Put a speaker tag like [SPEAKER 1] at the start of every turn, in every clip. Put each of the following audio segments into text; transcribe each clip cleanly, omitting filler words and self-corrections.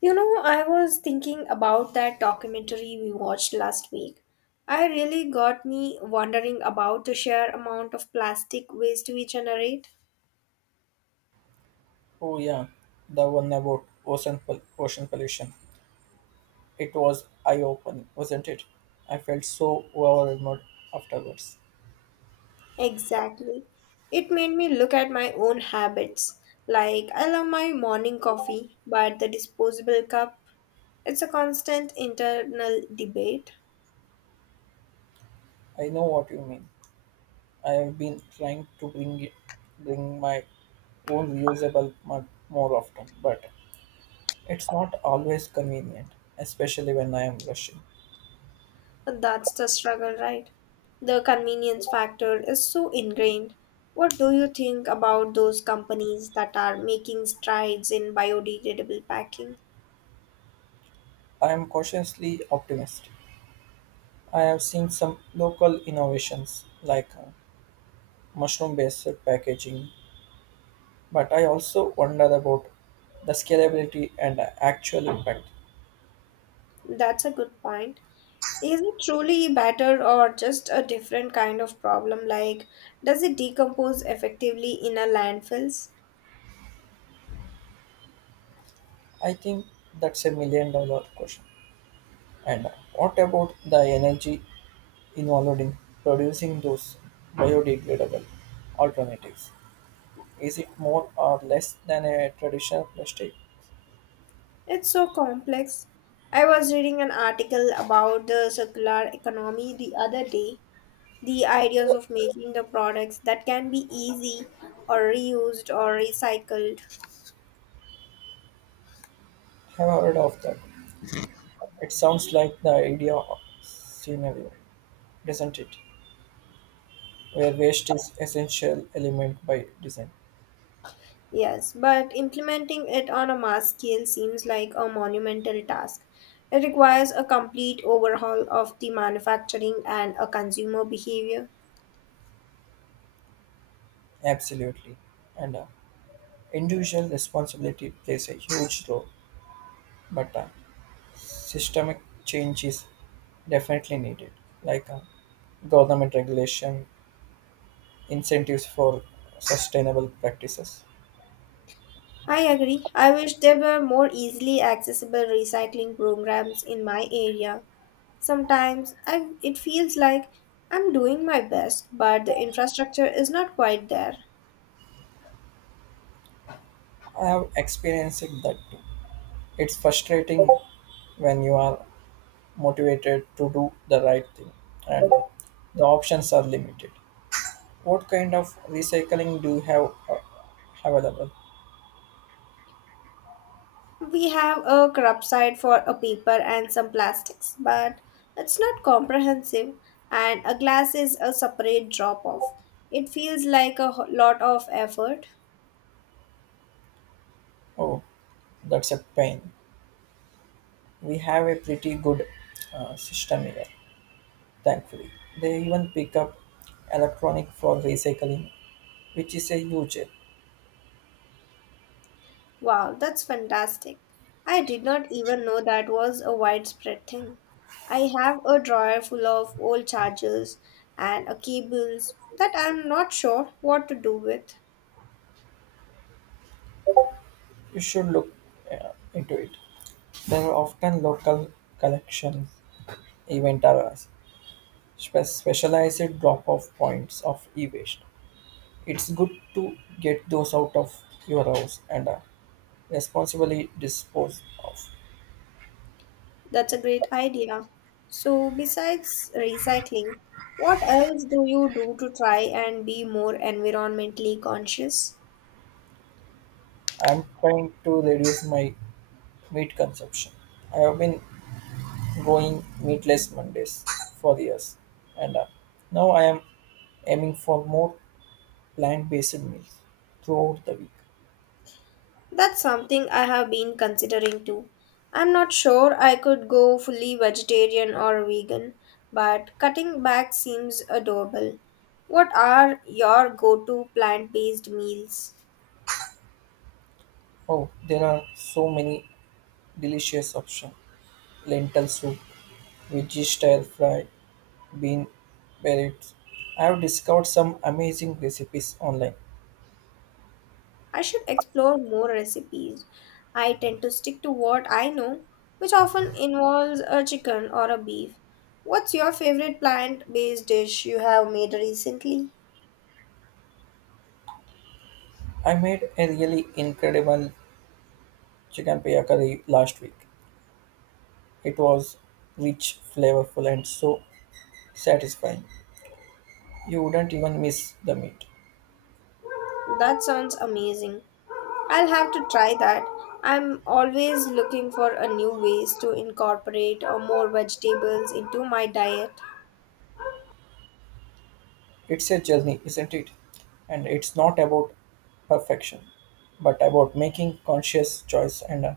[SPEAKER 1] You know, I was thinking about that documentary we watched last week. I really got me wondering about the sheer amount of plastic waste we generate.
[SPEAKER 2] Oh yeah, the one about ocean pollution. It was eye-opening, wasn't it? I felt so overwhelmed afterwards.
[SPEAKER 1] Exactly. It made me look at my own habits. Like, I love my morning coffee, but the disposable cup, it's a constant internal debate.
[SPEAKER 2] I know what you mean. I have been trying to bring my own reusable mug more often, but it's not always convenient, especially when I am rushing.
[SPEAKER 1] And that's the struggle, right? The convenience factor is so ingrained. What do you think about those companies that are making strides in biodegradable packing?
[SPEAKER 2] I am cautiously optimistic. I have seen some local innovations like mushroom-based packaging. But I also wonder about the scalability and the actual impact.
[SPEAKER 1] That's a good point. Is it truly better or just a different kind of problem? Like, does it decompose effectively in a landfills?
[SPEAKER 2] I think that's a million dollar question. And what about the energy involved in producing those biodegradable alternatives? Is it more or less than a traditional plastic?
[SPEAKER 1] It's so complex. I was reading an article about the circular economy the other day, the ideas of making the products that can be easy or reused or recycled.
[SPEAKER 2] Have I heard of that? It sounds like the idea of scenario, doesn't it? Where waste is essential element by design.
[SPEAKER 1] Yes, but implementing it on a mass scale seems like a monumental task. It requires a complete overhaul of the manufacturing and a consumer behavior.
[SPEAKER 2] Absolutely. And individual responsibility plays a huge role, but systemic change is definitely needed, like government regulation, incentives for sustainable practices.
[SPEAKER 1] I agree. I wish there were more easily accessible recycling programs in my area. Sometimes it feels like I'm doing my best, but the infrastructure is not quite there.
[SPEAKER 2] I have experienced that too. It's frustrating when you are motivated to do the right thing and the options are limited. What kind of recycling do you have available?
[SPEAKER 1] We have a crop site for a paper and some plastics, but it's not comprehensive, and a glass is a separate drop off. It feels like a lot of effort.
[SPEAKER 2] Oh, that's a pain. We have a pretty good system here, thankfully. They even pick up electronic for recycling, which is a huge help.
[SPEAKER 1] Wow, that's fantastic. I did not even know that was a widespread thing. I have a drawer full of old chargers and a cables that I'm not sure what to do with.
[SPEAKER 2] You should look into it. There are often local collection event or specialized drop-off points of e-waste. It's good to get those out of your house and responsibly dispose of.
[SPEAKER 1] That's a great idea. So, besides recycling, what else do you do to try and be more environmentally conscious?
[SPEAKER 2] I'm trying to reduce my meat consumption. I have been going meatless Mondays for years, and now I am aiming for more plant-based meals throughout the week.
[SPEAKER 1] That's something I have been considering too. I'm not sure I could go fully vegetarian or vegan, but cutting back seems adorable. What are your go to plant based meals?
[SPEAKER 2] Oh, there are so many delicious options: lentil soup, veggie style fry, bean berets. I have discovered some amazing recipes online.
[SPEAKER 1] I should explore more recipes. I tend to stick to what I know, which often involves a chicken or a beef. What's your favorite plant based dish you have made recently?
[SPEAKER 2] I made a really incredible chicken pea curry last week. It was rich, flavorful, and so satisfying. You wouldn't even miss the meat.
[SPEAKER 1] That sounds amazing. I'll have to try that. I'm always looking for a new ways to incorporate more vegetables into my diet.
[SPEAKER 2] It's a journey, isn't it? And it's not about perfection, but about making conscious choice and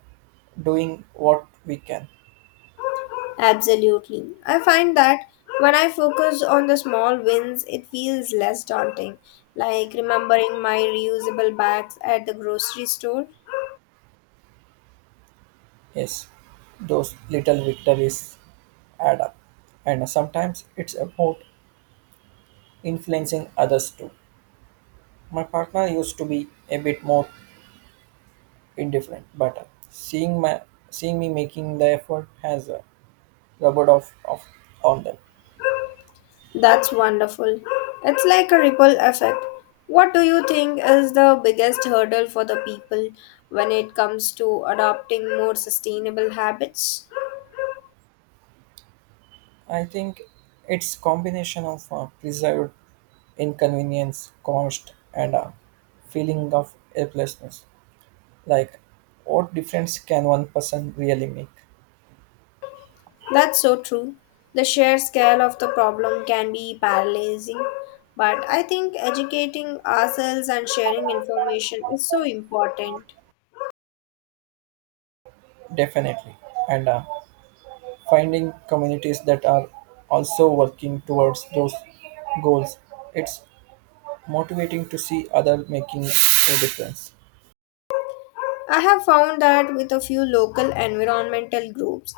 [SPEAKER 2] doing what we can.
[SPEAKER 1] Absolutely. I find that when I focus on the small wins, it feels less daunting, like remembering my reusable bags at the grocery store.
[SPEAKER 2] Yes, those little victories add up. And sometimes it's about influencing others too. My partner used to be a bit more indifferent, but seeing my seeing me making the effort has rubbed off on them.
[SPEAKER 1] That's wonderful. It's like a ripple effect. What do you think is the biggest hurdle for the people when it comes to adopting more sustainable habits?
[SPEAKER 2] I think it's combination of preserved inconvenience, cost, and a feeling of helplessness. Like, what difference can one person really make?
[SPEAKER 1] That's so true. The sheer scale of the problem can be paralyzing, but I think educating ourselves and sharing information is so important.
[SPEAKER 2] Definitely. And finding communities that are also working towards those goals. It's motivating to see other making a difference.
[SPEAKER 1] I have found that with a few local environmental groups,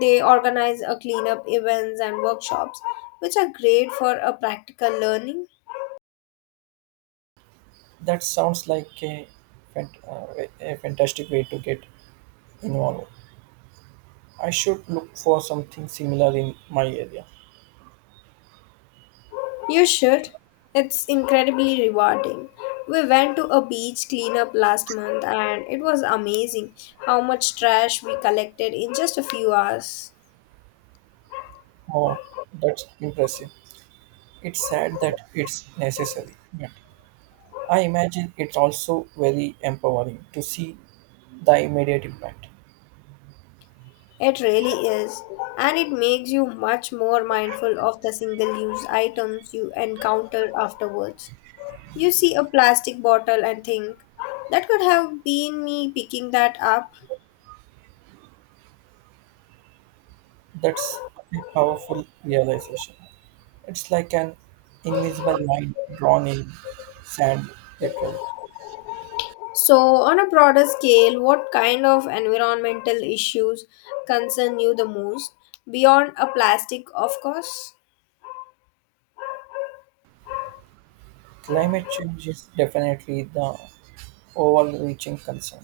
[SPEAKER 1] they organize a cleanup events and workshops, which are great for a practical learning.
[SPEAKER 2] That sounds like a fantastic way to get involved. I should look for something similar in my area.
[SPEAKER 1] You should. It's incredibly rewarding. We went to a beach cleanup last month and it was amazing how much trash we collected in just a few hours.
[SPEAKER 2] Oh, that's impressive. It's sad that it's necessary. Yeah. I imagine it's also very empowering to see the immediate impact.
[SPEAKER 1] It really is. And it makes you much more mindful of the single use items you encounter afterwards. You see a plastic bottle and think, that could have been me picking that up.
[SPEAKER 2] That's a powerful realization. It's like an invisible line drawn in sand, literally.
[SPEAKER 1] So, on a broader scale, what kind of environmental issues concern you the most? Beyond a plastic, of course.
[SPEAKER 2] Climate change is definitely the overreaching concern.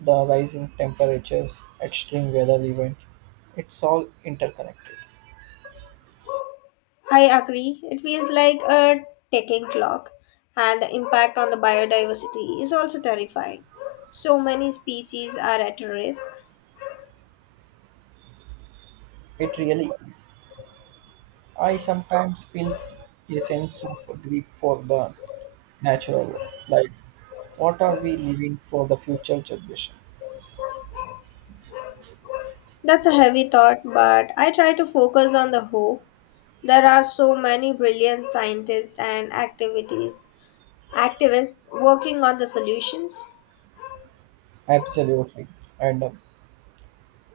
[SPEAKER 2] The rising temperatures, extreme weather events, it's all interconnected.
[SPEAKER 1] I agree. It feels like a ticking clock, and the impact on the biodiversity is also terrifying. So many species are at risk.
[SPEAKER 2] It really is. I sometimes feel a sense of grief for the natural world. Like, what are we leaving for the future generation?
[SPEAKER 1] That's a heavy thought, but I try to focus on the hope. There are so many brilliant scientists and activists working on the solutions.
[SPEAKER 2] Absolutely. And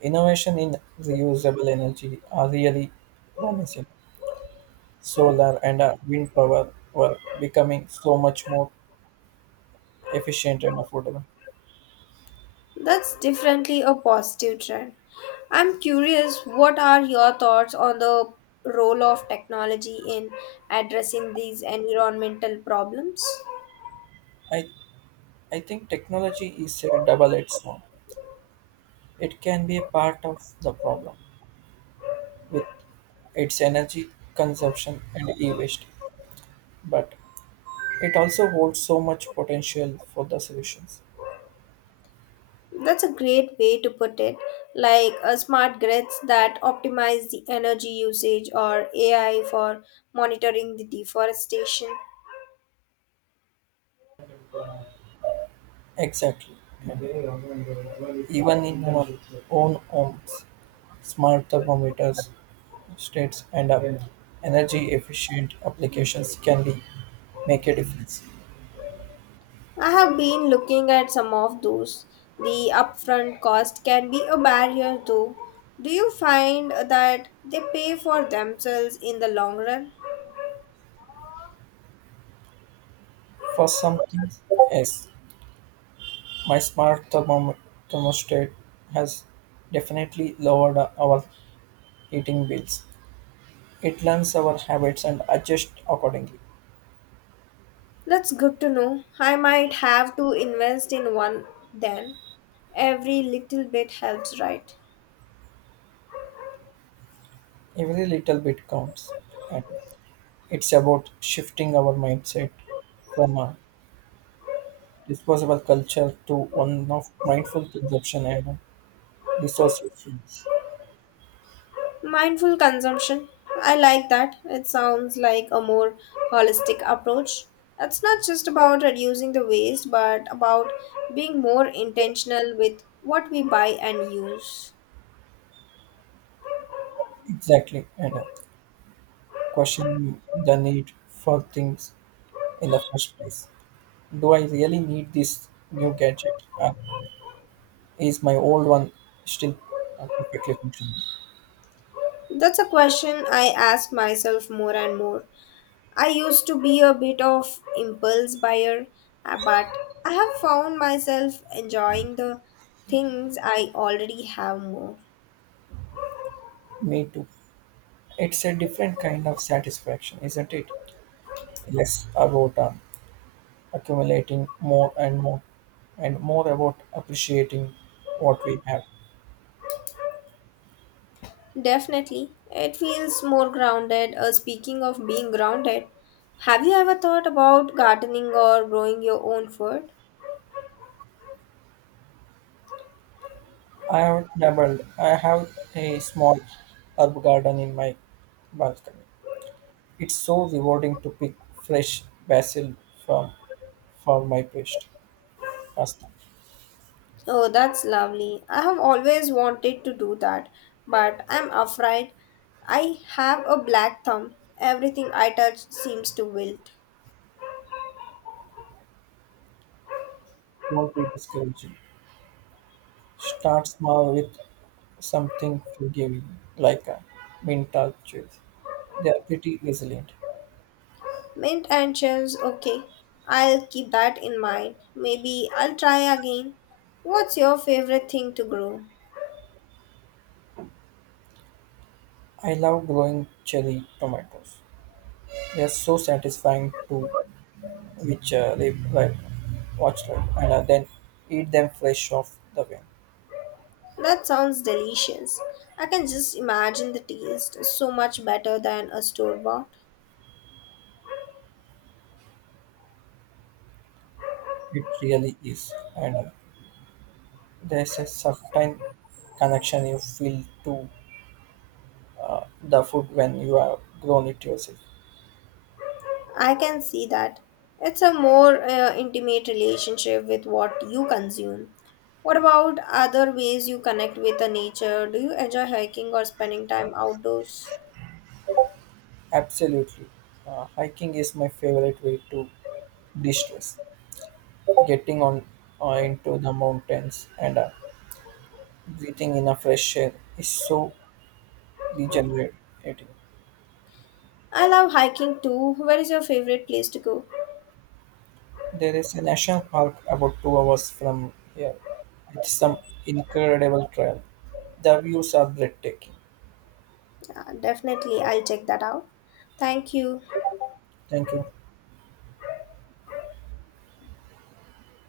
[SPEAKER 2] innovation in reusable energy are really promising. Solar and wind power were becoming so much more efficient and affordable.
[SPEAKER 1] That's definitely a positive trend. I'm curious, what are your thoughts on the role of technology in addressing these environmental problems?
[SPEAKER 2] I, I think technology is a double-edged sword. It can be a part of the problem with its energy consumption and e-waste, but it also holds so much potential for the solutions.
[SPEAKER 1] That's a great way to put it, like a smart grids that optimize the energy usage or AI for monitoring the deforestation.
[SPEAKER 2] Exactly. Even in our own homes, smart thermometers, states, and energy efficient applications can be make a difference.
[SPEAKER 1] I have been looking at some of those. The upfront cost can be a barrier though. Do you find that they pay for themselves in the long run?
[SPEAKER 2] For some things, yes, my thermostat has definitely lowered our heating bills. It learns our habits and adjusts accordingly.
[SPEAKER 1] That's good to know. I might have to invest in one then. Every little bit helps, right?
[SPEAKER 2] Every little bit counts. It's about shifting our mindset from a disposable culture to one of mindful consumption and resource efficiency.
[SPEAKER 1] Mindful consumption. I like that. It sounds like a more holistic approach. It's not just about reducing the waste, but about being more intentional with what we buy and use.
[SPEAKER 2] Exactly, and question the need for things in the first place. Do I really need this new gadget? Is my old one still perfectly functional?
[SPEAKER 1] That's a question I ask myself more and more. I used to be a bit of impulse buyer, but I have found myself enjoying the things I already have more.
[SPEAKER 2] Me too. It's a different kind of satisfaction, isn't it? Less about accumulating more and more and more about appreciating what we have.
[SPEAKER 1] Definitely. It feels more grounded. Speaking of being grounded, have you ever thought about gardening or growing your own food?
[SPEAKER 2] I have doubled. I have a small herb garden in my balcony. It's so rewarding to pick fresh basil from for my paste pasta.
[SPEAKER 1] Oh, that's lovely. I have always wanted to do that, but I'm afraid I have a black thumb. Everything I touch seems to wilt.
[SPEAKER 2] Don't be discouraging. Start small with something forgiving, like a mint or cheese. They are pretty resilient.
[SPEAKER 1] Mint and shells, okay. I'll keep that in mind. Maybe I'll try again. What's your favorite thing to grow?
[SPEAKER 2] I love growing cherry tomatoes. They are so satisfying to which they like watch like and then eat them flesh off the way.
[SPEAKER 1] That sounds delicious. I can just imagine the taste is so much better than a store bought.
[SPEAKER 2] It really is and there's a certain connection you feel to the food when you have grown it yourself.
[SPEAKER 1] I can see that. It's a more intimate relationship with what you consume. What about other ways you connect with the nature? Do you enjoy hiking or spending time outdoors?
[SPEAKER 2] Absolutely. Hiking is my favorite way to de-stress, getting on into the mountains and breathing in a fresh air is so regenerating.
[SPEAKER 1] I love hiking too. Where is your favorite place to go?
[SPEAKER 2] There is a national park about 2 hours from here with some incredible trail. The views are breathtaking.
[SPEAKER 1] Definitely, I'll check that out. Thank you.
[SPEAKER 2] Thank you.